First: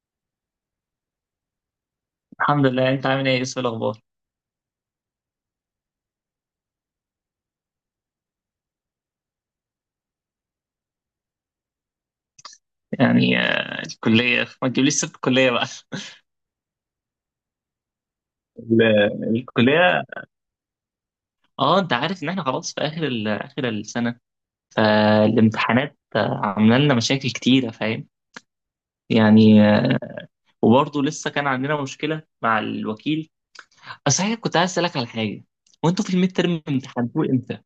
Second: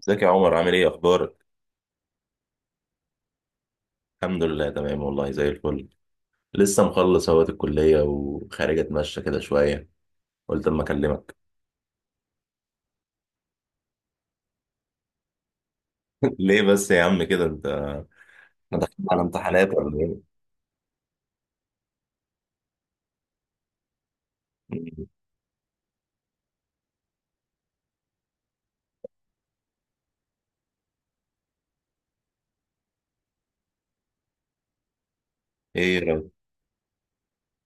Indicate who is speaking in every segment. Speaker 1: ازيك يا عمر؟ عامل ايه، اخبارك؟
Speaker 2: الحمد لله، انت عامل ايه؟ ايه الاخبار؟
Speaker 1: الحمد لله، تمام والله، زي الفل. لسه مخلص اهوت الكليه، وخارج اتمشى كده شويه. قلت اما اكلمك.
Speaker 2: يعني الكليه ما تجيبليش سيره الكليه بقى.
Speaker 1: ليه بس يا عم كده انت؟ احنا
Speaker 2: ال-
Speaker 1: داخلين على امتحانات ولا
Speaker 2: الكليه.
Speaker 1: ايه؟
Speaker 2: اه، انت عارف ان احنا خلاص في اخر اخر السنه.
Speaker 1: مم.
Speaker 2: فالامتحانات عامله لنا مشاكل كتيره، فاهم؟ يعني وبرضه لسه كان عندنا مشكله مع الوكيل. صحيح كنت عايز اسالك على حاجه.
Speaker 1: ايه يا
Speaker 2: وانتوا في
Speaker 1: رب؟
Speaker 2: الميد ترم امتحنتوه امتى؟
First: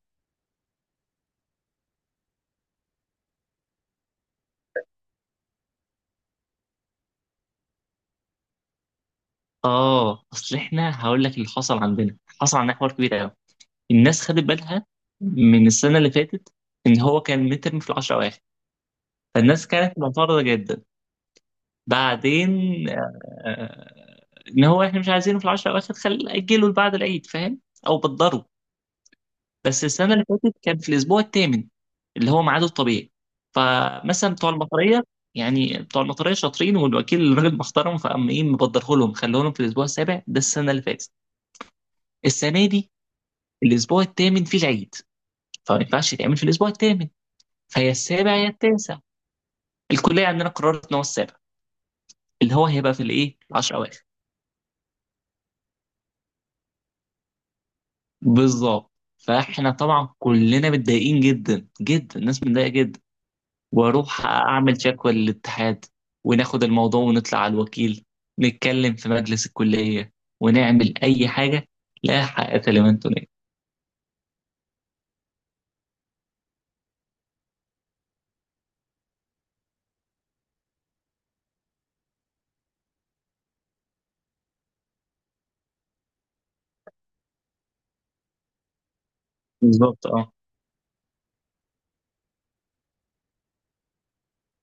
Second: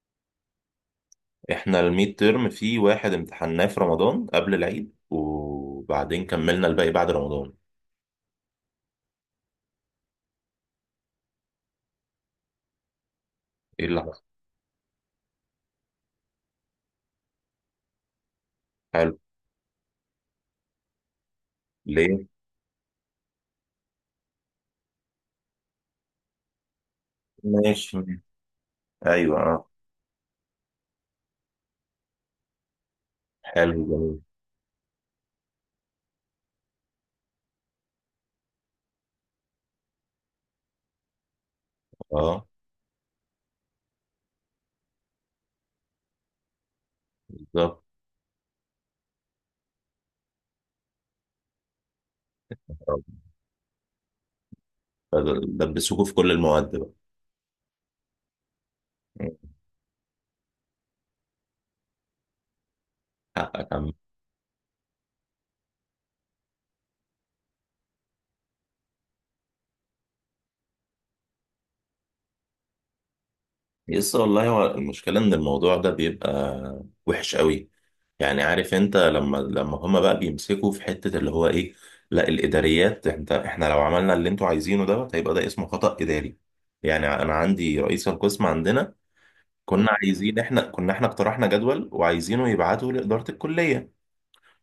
Speaker 1: احنا الميد تيرم في واحد، امتحناه في رمضان قبل العيد، وبعدين كملنا الباقي بعد رمضان.
Speaker 2: اه، اصل احنا هقول لك اللي حصل عندنا حوار كبير قوي.
Speaker 1: ايه اللي
Speaker 2: الناس
Speaker 1: حصل؟
Speaker 2: خدت بالها من السنه اللي فاتت ان هو كان الميد ترم في العشرة اواخر.
Speaker 1: حلو.
Speaker 2: فالناس كانت معترضة جدا.
Speaker 1: ليه؟
Speaker 2: بعدين آه، ان هو احنا مش عايزينه في العشر الاواخر، خل اجله لبعد العيد، فاهم؟
Speaker 1: ماشي.
Speaker 2: او بتضره.
Speaker 1: ايوه، اه.
Speaker 2: بس السنة اللي فاتت كان في الاسبوع الثامن، اللي هو ميعاده الطبيعي.
Speaker 1: حلو جميل.
Speaker 2: فمثلا بتوع المطرية، يعني بتوع المطرية شاطرين، والوكيل راجل محترم، فقام ايه مبدره لهم، خلوه لهم في الاسبوع السابع ده السنة اللي فاتت.
Speaker 1: اه،
Speaker 2: السنة دي الاسبوع الثامن فيه العيد، فما ينفعش يتعمل في الاسبوع الثامن.
Speaker 1: بالظبط.
Speaker 2: فهي السابع يا التاسع. الكلية عندنا قررت ان هو السابع، اللي هو هيبقى في
Speaker 1: آه.
Speaker 2: الايه 10.
Speaker 1: دبسوكوا في كل المواد بقى.
Speaker 2: بالظبط.
Speaker 1: مم.
Speaker 2: فاحنا طبعا كلنا متضايقين جدا جدا، الناس متضايقه جدا.
Speaker 1: حقك يا عم.
Speaker 2: واروح اعمل شكوى للاتحاد، وناخد الموضوع ونطلع على الوكيل، نتكلم في مجلس الكليه، ونعمل اي حاجه. لا حق لمن تنال.
Speaker 1: يس والله، هو المشكلة إن الموضوع ده بيبقى وحش قوي. يعني عارف أنت، لما هما بقى بيمسكوا في حتة اللي هو إيه. لا الإداريات، أنت إحنا لو عملنا اللي أنتوا عايزينه دوت، هيبقى ده اسمه خطأ إداري. يعني أنا عندي رئيس القسم عندنا. كنا
Speaker 2: بالظبط، اه.
Speaker 1: عايزين، إحنا كنا، إحنا اقترحنا جدول وعايزينه يبعته لإدارة الكلية.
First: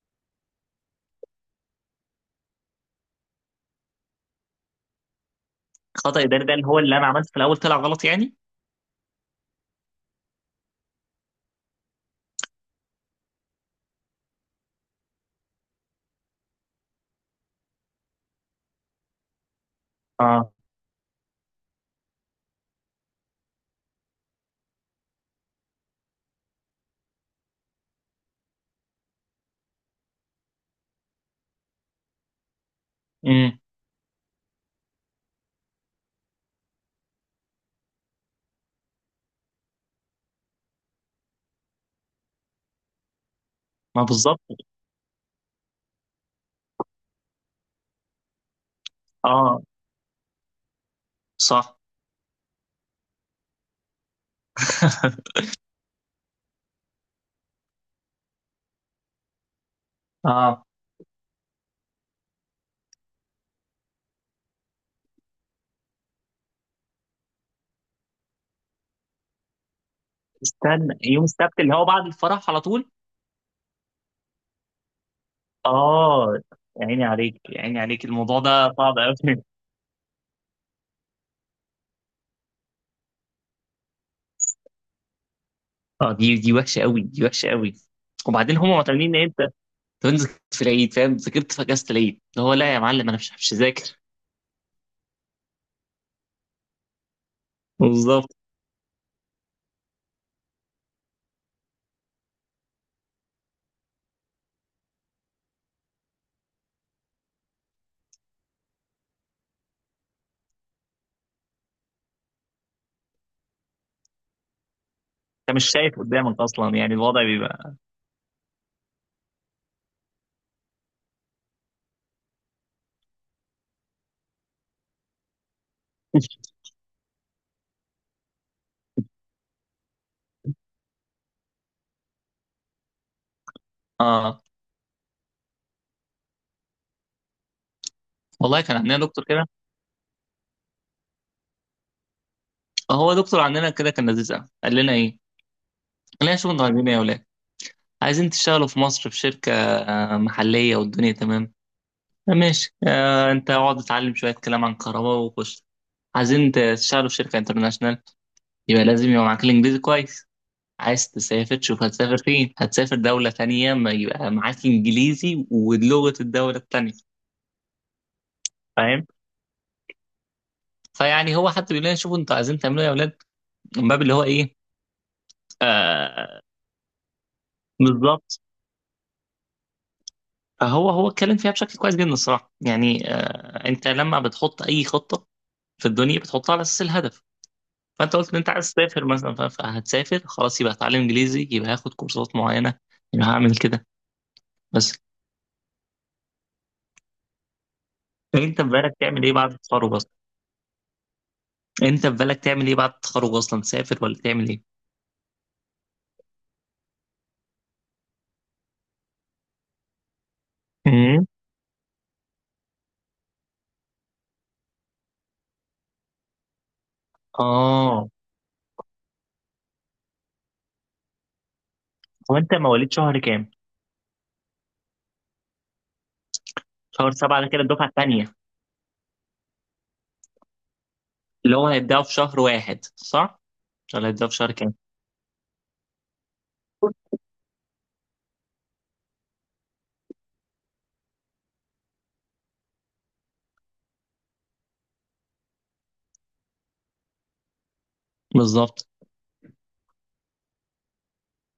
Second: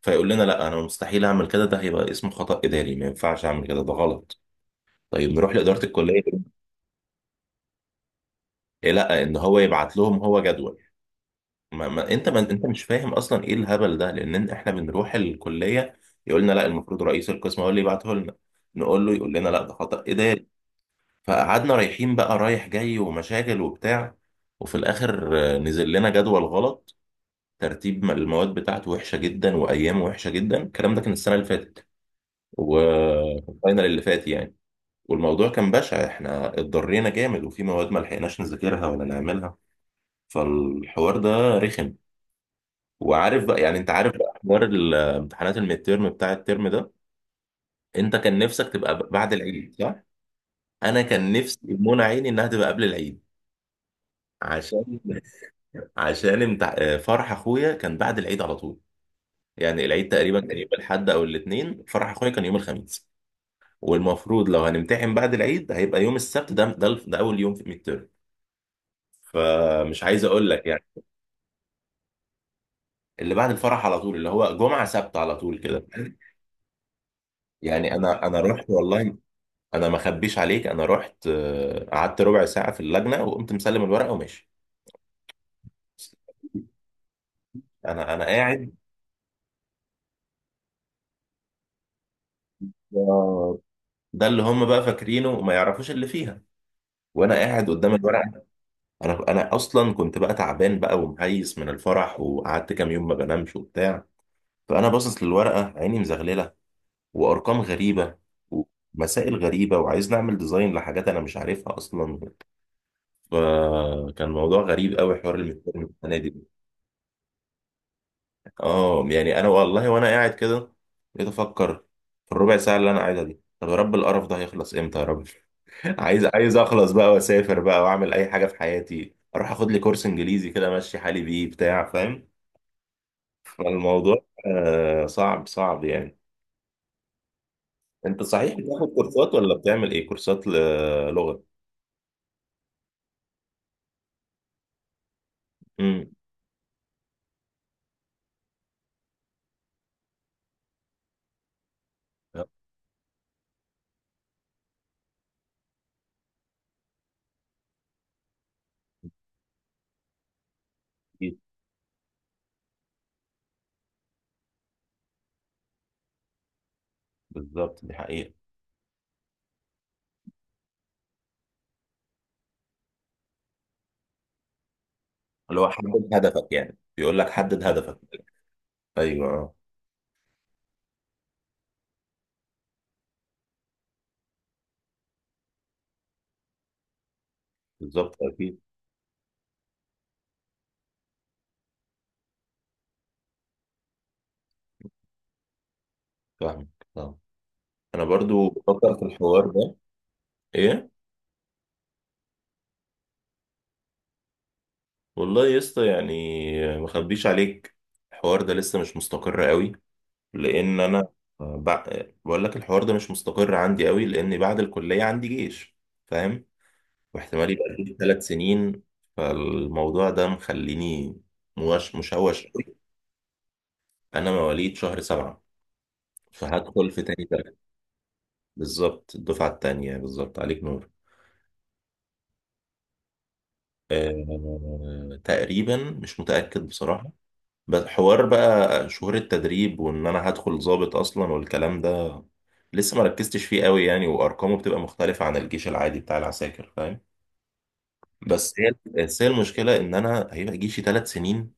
Speaker 1: فيقول لنا لا، أنا مستحيل أعمل كده، ده هيبقى اسمه خطأ إداري، ما ينفعش أعمل كده، ده غلط. طيب، نروح لإدارة
Speaker 2: خطأ
Speaker 1: الكلية.
Speaker 2: اداري ده اللي هو اللي انا عملته في الاول طلع غلط يعني؟
Speaker 1: إيه لا، إن هو يبعت لهم هو جدول. ما ما انت ما انت مش فاهم اصلا ايه الهبل ده، لان احنا بنروح الكليه. يقول لنا لا، المفروض رئيس القسم هو اللي يبعته لنا. نقول له، يقول لنا لا، ده خطأ اداري.
Speaker 2: اه.
Speaker 1: فقعدنا رايحين بقى، رايح جاي ومشاكل وبتاع. وفي الاخر، نزل لنا جدول غلط. ترتيب المواد بتاعته وحشه جدا، وايامه وحشه جدا. الكلام ده كان السنه اللي فاتت،
Speaker 2: امم.
Speaker 1: والفاينل اللي فات يعني. والموضوع كان بشع، احنا اتضرينا جامد، وفي مواد ما لحقناش نذاكرها ولا نعملها. فالحوار ده رخم. وعارف بقى، يعني انت
Speaker 2: ما
Speaker 1: عارف بقى
Speaker 2: بالظبط.
Speaker 1: حوار الامتحانات الميد تيرم بتاع الترم ده. انت كان نفسك تبقى بعد
Speaker 2: اه،
Speaker 1: العيد، صح؟ انا كان نفسي
Speaker 2: صح.
Speaker 1: منى عيني انها تبقى قبل العيد. عشان عشان فرح اخويا كان بعد العيد على طول. يعني العيد تقريبا كان
Speaker 2: اه.
Speaker 1: يوم الاحد او الاثنين، فرح اخويا كان يوم الخميس. والمفروض لو هنمتحن بعد العيد هيبقى يوم السبت، ده اول يوم في الميد تيرم. فمش عايز اقول لك يعني.
Speaker 2: استنى، يوم السبت اللي هو بعد الفرح على طول.
Speaker 1: اللي بعد الفرح على طول، اللي هو جمعه سبت على طول كده.
Speaker 2: اه، يا عيني عليك، يا عيني
Speaker 1: يعني،
Speaker 2: عليك،
Speaker 1: انا
Speaker 2: الموضوع
Speaker 1: انا رحت
Speaker 2: ده صعب
Speaker 1: والله.
Speaker 2: قوي.
Speaker 1: انا ما اخبيش عليك، انا رحت، قعدت ربع ساعه في اللجنه، وقمت مسلم الورقه وماشي.
Speaker 2: اه، دي وحشه قوي، دي وحشه قوي.
Speaker 1: انا
Speaker 2: وبعدين هم
Speaker 1: قاعد.
Speaker 2: معتمدين ان انت تنزل في العيد، فاهم؟ ذاكرت في اجازه العيد؟ اللي هو لا يا معلم، انا مش
Speaker 1: آه،
Speaker 2: هذاكر.
Speaker 1: ده اللي هم بقى فاكرينه وما يعرفوش اللي فيها. وانا قاعد قدام
Speaker 2: بالظبط.
Speaker 1: الورقه. انا اصلا كنت بقى تعبان بقى، ومهيس من الفرح، وقعدت كام يوم ما بنامش وبتاع. فانا باصص للورقه، عيني مزغلله، وارقام غريبه، ومسائل غريبه، وعايز نعمل ديزاين لحاجات انا مش عارفها اصلا. فكان موضوع غريب قوي، حوار
Speaker 2: انت مش
Speaker 1: الميدتيرم
Speaker 2: شايف
Speaker 1: السنه
Speaker 2: قدامك
Speaker 1: دي.
Speaker 2: اصلا، يعني الوضع بيبقى.
Speaker 1: اه، يعني انا والله وانا قاعد كده بقيت افكر في الربع ساعه اللي انا قاعدها دي، طب يا رب، القرف ده هيخلص امتى يا رب؟ عايز عايز اخلص بقى، واسافر بقى، واعمل اي حاجه في حياتي، اروح اخد لي كورس انجليزي كده، امشي حالي بيه بتاع، فاهم؟ فالموضوع،
Speaker 2: اه.
Speaker 1: صعب صعب يعني. انت صحيح
Speaker 2: والله كان
Speaker 1: بتاخد
Speaker 2: عندنا دكتور
Speaker 1: كورسات
Speaker 2: كده،
Speaker 1: ولا بتعمل ايه؟ كورسات لغه.
Speaker 2: هو دكتور عندنا كده كان لذيذ قوي، قال لنا ايه،
Speaker 1: امم.
Speaker 2: قال لنا شوفوا انتوا عايزين ايه يا ولاد، عايزين تشتغلوا في مصر في شركه محليه والدنيا تمام، ماشي، آه، انت اقعد اتعلم شويه كلام عن كهرباء وخش. عايزين تشتغلوا في شركه انترناشونال، يبقى لازم يبقى معاك الانجليزي كويس. عايز
Speaker 1: أكيد.
Speaker 2: تسافر، شوف هتسافر فين، هتسافر دولة تانية، ما يبقى معاك إنجليزي ولغة الدولة التانية،
Speaker 1: بالظبط، دي حقيقه.
Speaker 2: فاهم؟ فيعني هو حتى بيقول لنا شوفوا أنتوا عايزين تعملوا إيه يا أولاد، من باب اللي هو إيه.
Speaker 1: اللي هو حدد
Speaker 2: آه،
Speaker 1: هدفك، يعني بيقول لك حدد هدفك.
Speaker 2: بالظبط.
Speaker 1: ايوه، آه.
Speaker 2: فهو اتكلم فيها بشكل كويس جدا الصراحة، يعني آه، أنت لما بتحط أي خطة في الدنيا بتحطها على أساس الهدف.
Speaker 1: بالظبط
Speaker 2: فأنت قلت إن أنت
Speaker 1: اكيد.
Speaker 2: عايز تسافر مثلا، فهتسافر خلاص، يبقى هتعلم إنجليزي، يبقى هاخد كورسات معينة، يبقى هعمل كده. بس
Speaker 1: فاهمك. آه. انا برضو
Speaker 2: أنت في
Speaker 1: بفكر
Speaker 2: بالك
Speaker 1: في
Speaker 2: تعمل إيه
Speaker 1: الحوار
Speaker 2: بعد
Speaker 1: ده.
Speaker 2: التخرج؟
Speaker 1: ايه؟
Speaker 2: انت في بالك تعمل ايه بعد التخرج اصلا؟ تسافر ولا تعمل ايه؟
Speaker 1: والله يا اسطى يعني، ما اخبيش عليك، الحوار ده لسه مش مستقر قوي، لان انا
Speaker 2: امم.
Speaker 1: بع... بقول لك الحوار ده مش مستقر عندي قوي، لان بعد الكليه عندي جيش، فاهم؟ واحتمال يبقى جيش
Speaker 2: اه.
Speaker 1: 3 سنين. فالموضوع ده مخليني مش
Speaker 2: هو
Speaker 1: مشوش
Speaker 2: انت
Speaker 1: قوي.
Speaker 2: مواليد شهر كام؟
Speaker 1: انا مواليد شهر سبعة، فهدخل في
Speaker 2: شهر
Speaker 1: تاني
Speaker 2: سبعة ده
Speaker 1: تلاتة.
Speaker 2: كده الدفعة التانية.
Speaker 1: بالظبط، الدفعة التانية بالظبط، عليك نور.
Speaker 2: اللي هو هيبداوا في شهر واحد، صح؟ ولا الدفعة في شهر كام؟
Speaker 1: تقريبا مش متأكد بصراحة. بس حوار بقى شهور التدريب، وان انا هدخل ضابط اصلا، والكلام ده لسه ما ركزتش فيه قوي يعني، وارقامه بتبقى مختلفة عن الجيش العادي بتاع العساكر، فاهم؟ بس هي
Speaker 2: بالظبط.
Speaker 1: بس هي المشكلة ان انا هيبقى جيشي 3 سنين.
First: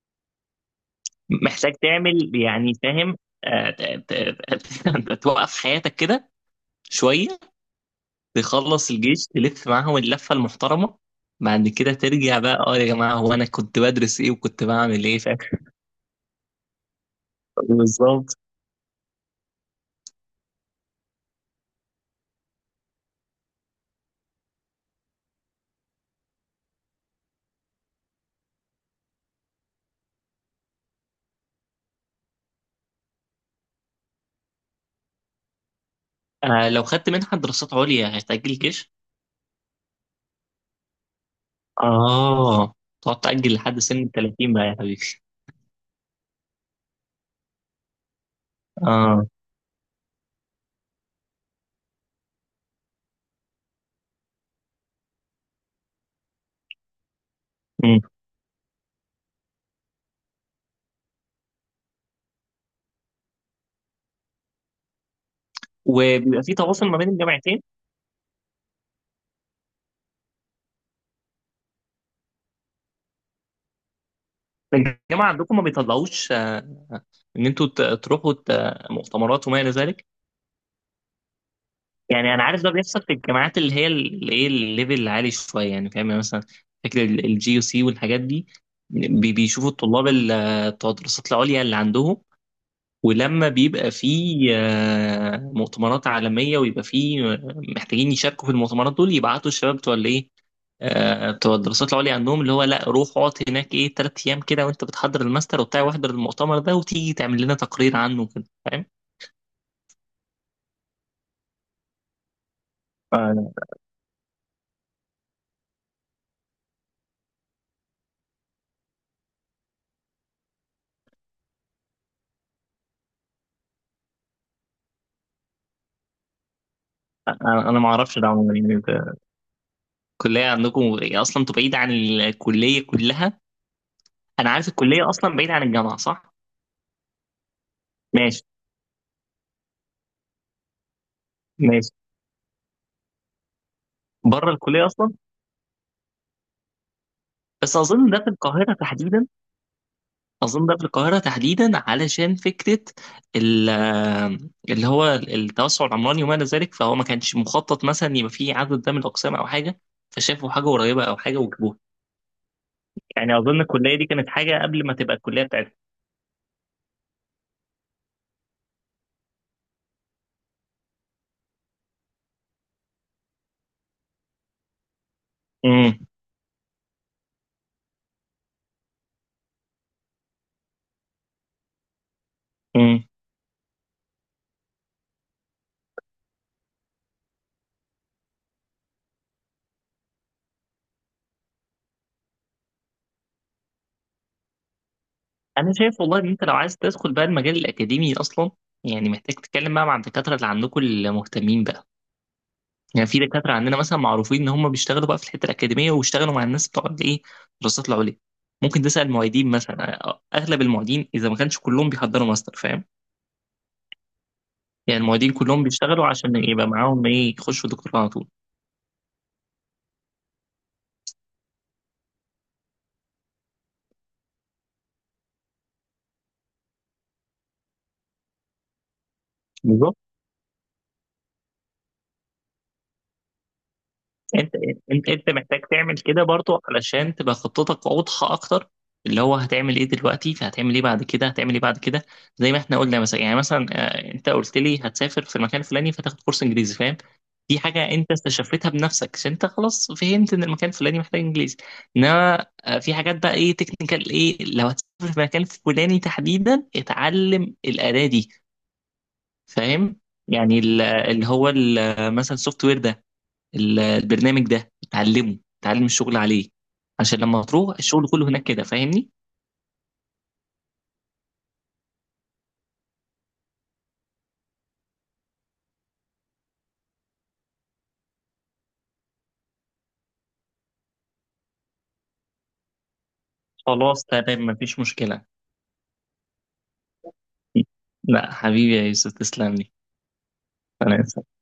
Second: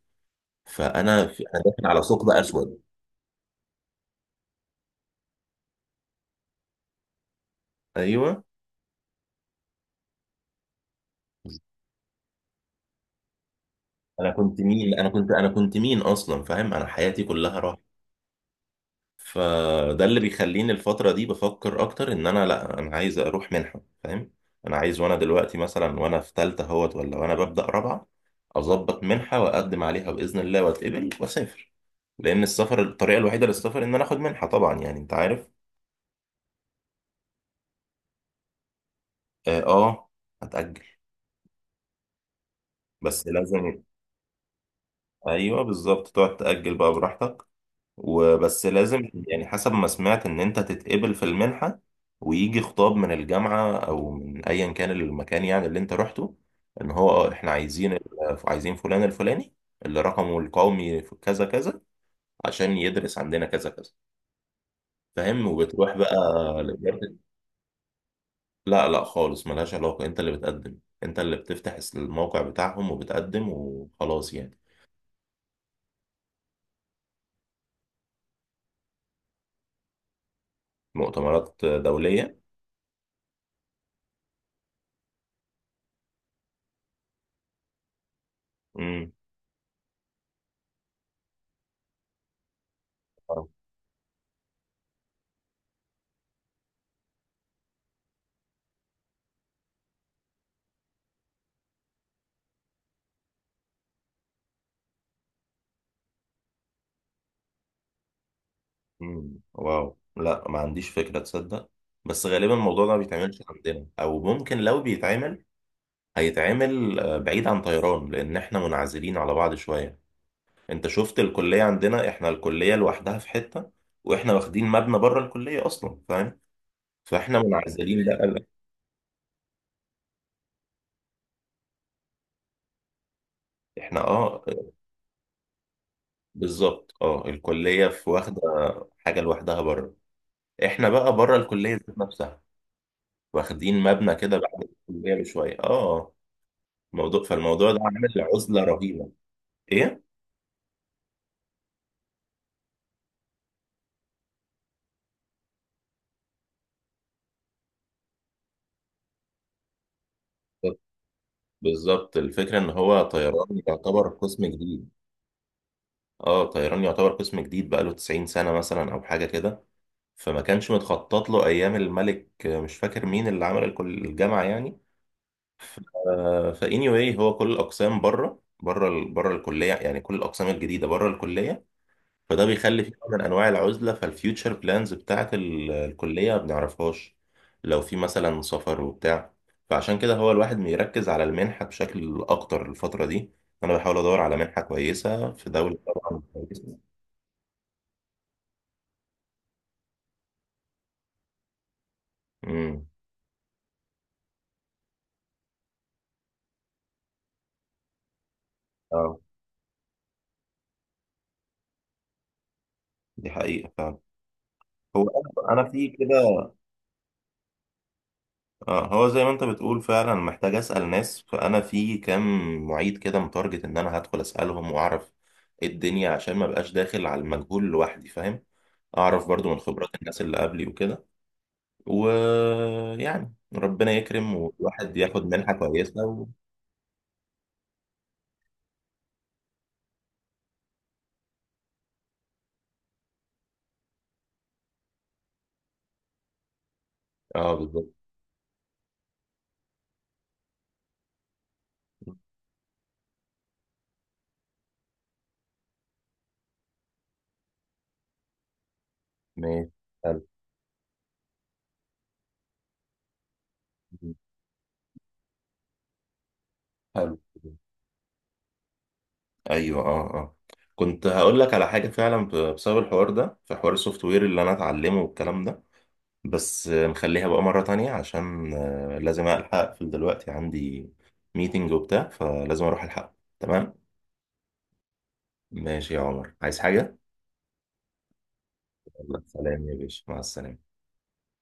Speaker 1: فانا، في، انا
Speaker 2: محتاج
Speaker 1: داخل على ثقب
Speaker 2: تعمل يعني،
Speaker 1: اسود.
Speaker 2: فاهم؟ توقف حياتك كده شوية.
Speaker 1: ايوه.
Speaker 2: تخلص الجيش، تلف معاهم اللفة المحترمة، بعد كده ترجع بقى، اه يا جماعة، هو أنا كنت بدرس
Speaker 1: انا
Speaker 2: إيه
Speaker 1: كنت
Speaker 2: وكنت
Speaker 1: مين؟
Speaker 2: بعمل
Speaker 1: انا
Speaker 2: إيه،
Speaker 1: كنت
Speaker 2: فاهم؟
Speaker 1: انا كنت مين اصلا؟ فاهم؟ انا حياتي كلها.
Speaker 2: بالظبط.
Speaker 1: فده اللي بيخليني الفترة دي بفكر أكتر، إن أنا لأ، أنا عايز أروح منحة، فاهم؟ أنا عايز، وأنا دلوقتي مثلا وأنا في تالتة أهوت، ولا وأنا ببدأ رابعة، أظبط منحة وأقدم عليها بإذن الله وأتقبل وأسافر. لأن السفر، الطريقة الوحيدة للسفر إن أنا آخد منحة، طبعا يعني أنت عارف.
Speaker 2: آه، لو خدت منحة دراسات عليا هتأجل الجيش.
Speaker 1: آه، آه، هتأجل.
Speaker 2: اه، تقعد
Speaker 1: بس
Speaker 2: تأجل لحد
Speaker 1: لازم.
Speaker 2: سن ال 30 بقى يا حبيبي.
Speaker 1: أيوه، بالظبط، تقعد تأجل بقى براحتك. وبس لازم
Speaker 2: اه.
Speaker 1: يعني، حسب ما سمعت ان انت تتقبل في المنحة، ويجي خطاب من الجامعة او من ايا كان المكان، يعني اللي انت رحته. ان هو، اه احنا عايزين
Speaker 2: مم.
Speaker 1: عايزين فلان الفلاني، اللي رقمه القومي في كذا كذا، عشان يدرس عندنا كذا كذا، فاهم؟ وبتروح بقى
Speaker 2: وبيبقى في تواصل ما بين
Speaker 1: لإدارة-
Speaker 2: الجامعتين.
Speaker 1: لا لا خالص، ملهاش علاقة، انت اللي بتقدم، انت اللي بتفتح الموقع بتاعهم وبتقدم وخلاص يعني.
Speaker 2: الجامعة عندكم ما بيطلعوش ان انتوا تروحوا مؤتمرات وما الى ذلك؟
Speaker 1: مؤتمرات
Speaker 2: يعني
Speaker 1: دولية.
Speaker 2: انا عارف ده بيحصل في الجامعات اللي هي اللي ايه الليفل العالي شوية، يعني فاهم، يعني مثلا فكرة الجي يو سي والحاجات دي.
Speaker 1: امم.
Speaker 2: بيشوفوا الطلاب بتوع الدراسات العليا اللي عندهم. ولما بيبقى فيه مؤتمرات عالمية، ويبقى فيه محتاجين يشاركوا في المؤتمرات دول، يبعتوا الشباب بتوع الايه، بتوع الدراسات العليا عندهم، اللي هو لا روح اقعد هناك ايه 3 ايام كده وانت بتحضر الماستر وبتاع، واحضر المؤتمر ده وتيجي تعمل لنا تقرير عنه كده، فاهم؟
Speaker 1: مم. واو، لا ما عنديش فكرة، تصدق. بس غالبا الموضوع ده ما بيتعملش عندنا، او ممكن لو بيتعمل هيتعمل، بعيد عن طيران، لان احنا منعزلين على بعض شوية. انت شفت الكلية عندنا، احنا الكلية لوحدها في حتة، واحنا واخدين مبنى بره الكلية اصلا، فاهم؟ فاحنا
Speaker 2: انا ما
Speaker 1: منعزلين. لا
Speaker 2: اعرفش ده
Speaker 1: لا.
Speaker 2: عموما، يعني أنت الكلية عندكم إيه؟ اصلا انتوا بعيد عن الكلية كلها.
Speaker 1: احنا، اه،
Speaker 2: انا عارف الكلية اصلا بعيد عن الجامعة، صح؟
Speaker 1: بالظبط، اه، الكلية في واخدة
Speaker 2: ماشي.
Speaker 1: حاجة لوحدها بره. احنا بقى بره الكلية
Speaker 2: ماشي.
Speaker 1: ذات نفسها، واخدين مبنى كده
Speaker 2: بره
Speaker 1: بعد
Speaker 2: الكلية اصلا.
Speaker 1: الكلية بشوية، اه. موضوع، فالموضوع
Speaker 2: بس
Speaker 1: ده
Speaker 2: اظن ده
Speaker 1: عامل
Speaker 2: في
Speaker 1: عزلة
Speaker 2: القاهرة
Speaker 1: رهيبة.
Speaker 2: تحديدا.
Speaker 1: ايه؟
Speaker 2: اظن ده في القاهره تحديدا علشان فكره ال- اللي هو التوسع العمراني وما الى ذلك، فهو ما كانش مخطط مثلا يبقى فيه عدد ده من الاقسام او حاجه، فشافوا حاجه قريبه او حاجه وجابوها.
Speaker 1: بالظبط، الفكرة ان هو
Speaker 2: يعني اظن
Speaker 1: طيران
Speaker 2: الكليه دي
Speaker 1: يعتبر
Speaker 2: كانت
Speaker 1: قسم
Speaker 2: حاجه قبل
Speaker 1: جديد.
Speaker 2: ما تبقى الكليه بتاعتنا.
Speaker 1: اه، طيران يعتبر قسم جديد بقاله 90 سنة مثلا او حاجة كده. فما كانش متخطط له ايام الملك، مش فاكر مين اللي عمل الجامعة يعني. ف
Speaker 2: امم.
Speaker 1: فاني واي، هو كل الاقسام بره، بره الكلية، يعني كل الاقسام الجديدة بره الكلية. فده بيخلي في
Speaker 2: امم.
Speaker 1: نوع من انواع العزله، فالفيوتشر بلانز بتاعت الكليه ما بنعرفهاش. لو في مثلا سفر وبتاع، فعشان كده هو الواحد بيركز على المنحه بشكل اكتر الفتره دي. انا بحاول ادور على منحه كويسه في
Speaker 2: انا
Speaker 1: دوله
Speaker 2: شايف والله
Speaker 1: طبعا
Speaker 2: ان انت لو عايز
Speaker 1: كويسه.
Speaker 2: تدخل بقى المجال الاكاديمي اصلا، يعني محتاج تتكلم بقى مع الدكاتره اللي عندكم المهتمين بقى.
Speaker 1: امم.
Speaker 2: يعني في دكاترة عندنا مثلا معروفين إن هم بيشتغلوا بقى في الحتة الأكاديمية، واشتغلوا مع الناس بتوع الإيه، الدراسات العليا. ممكن تسأل
Speaker 1: اه،
Speaker 2: معيدين مثلا. أغلب المعيدين إذا ما كانش كلهم بيحضروا ماستر، فاهم؟
Speaker 1: دي حقيقه فعلا.
Speaker 2: يعني
Speaker 1: هو
Speaker 2: المعيدين
Speaker 1: انا
Speaker 2: كلهم
Speaker 1: أنا في
Speaker 2: بيشتغلوا
Speaker 1: كده.
Speaker 2: عشان يبقى معاهم إيه، يخشوا دكتوراه على طول.
Speaker 1: اه، هو زي ما انت بتقول فعلا، محتاج اسال ناس. فانا في كام معيد كده متارجت ان انا هدخل اسالهم واعرف ايه الدنيا، عشان ما بقاش داخل على المجهول لوحدي، فاهم؟ اعرف برضو من خبرات
Speaker 2: بالظبط.
Speaker 1: الناس اللي قبلي وكده. ويعني ربنا يكرم،
Speaker 2: أنت
Speaker 1: والواحد
Speaker 2: أنت
Speaker 1: ياخد
Speaker 2: أنت
Speaker 1: منحة
Speaker 2: محتاج تعمل
Speaker 1: كويسة
Speaker 2: كده
Speaker 1: و...
Speaker 2: برضو علشان تبقى خطتك واضحة أكتر. اللي هو هتعمل إيه دلوقتي، فهتعمل إيه بعد كده، هتعمل إيه بعد كده. زي ما إحنا قلنا مثلا، يعني مثلا أنت قلت لي هتسافر في المكان الفلاني، فتاخد كورس إنجليزي، فاهم؟
Speaker 1: اه،
Speaker 2: دي حاجة
Speaker 1: بالظبط.
Speaker 2: انت استشفتها بنفسك عشان انت خلاص فهمت ان المكان الفلاني محتاج انجليزي. انما في حاجات بقى ايه تكنيكال، ايه لو هتسافر في مكان فلاني تحديدا، اتعلم الأداة دي،
Speaker 1: ماشي،
Speaker 2: فاهم؟
Speaker 1: حلو،
Speaker 2: يعني اللي هو مثلا السوفت وير ده، البرنامج ده اتعلمه، اتعلم الشغل عليه.
Speaker 1: حلو،
Speaker 2: عشان لما تروح الشغل كله هناك كده، فاهمني؟
Speaker 1: ايوه، اه، اه. كنت هقول لك على حاجة فعلا، بسبب الحوار ده، في حوار السوفت وير اللي انا اتعلمه والكلام ده. بس، نخليها بقى مرة تانية، عشان لازم ألحق أقفل دلوقتي، عندي ميتنج وبتاع، فلازم أروح ألحق، تمام.
Speaker 2: خلاص، تمام، مفيش مشكلة.
Speaker 1: ماشي يا عمر، عايز حاجة؟
Speaker 2: لا حبيبي يا يوسف،
Speaker 1: يلا
Speaker 2: تسلم
Speaker 1: سلام
Speaker 2: لي.
Speaker 1: يا باشا، مع السلامة.
Speaker 2: سلام.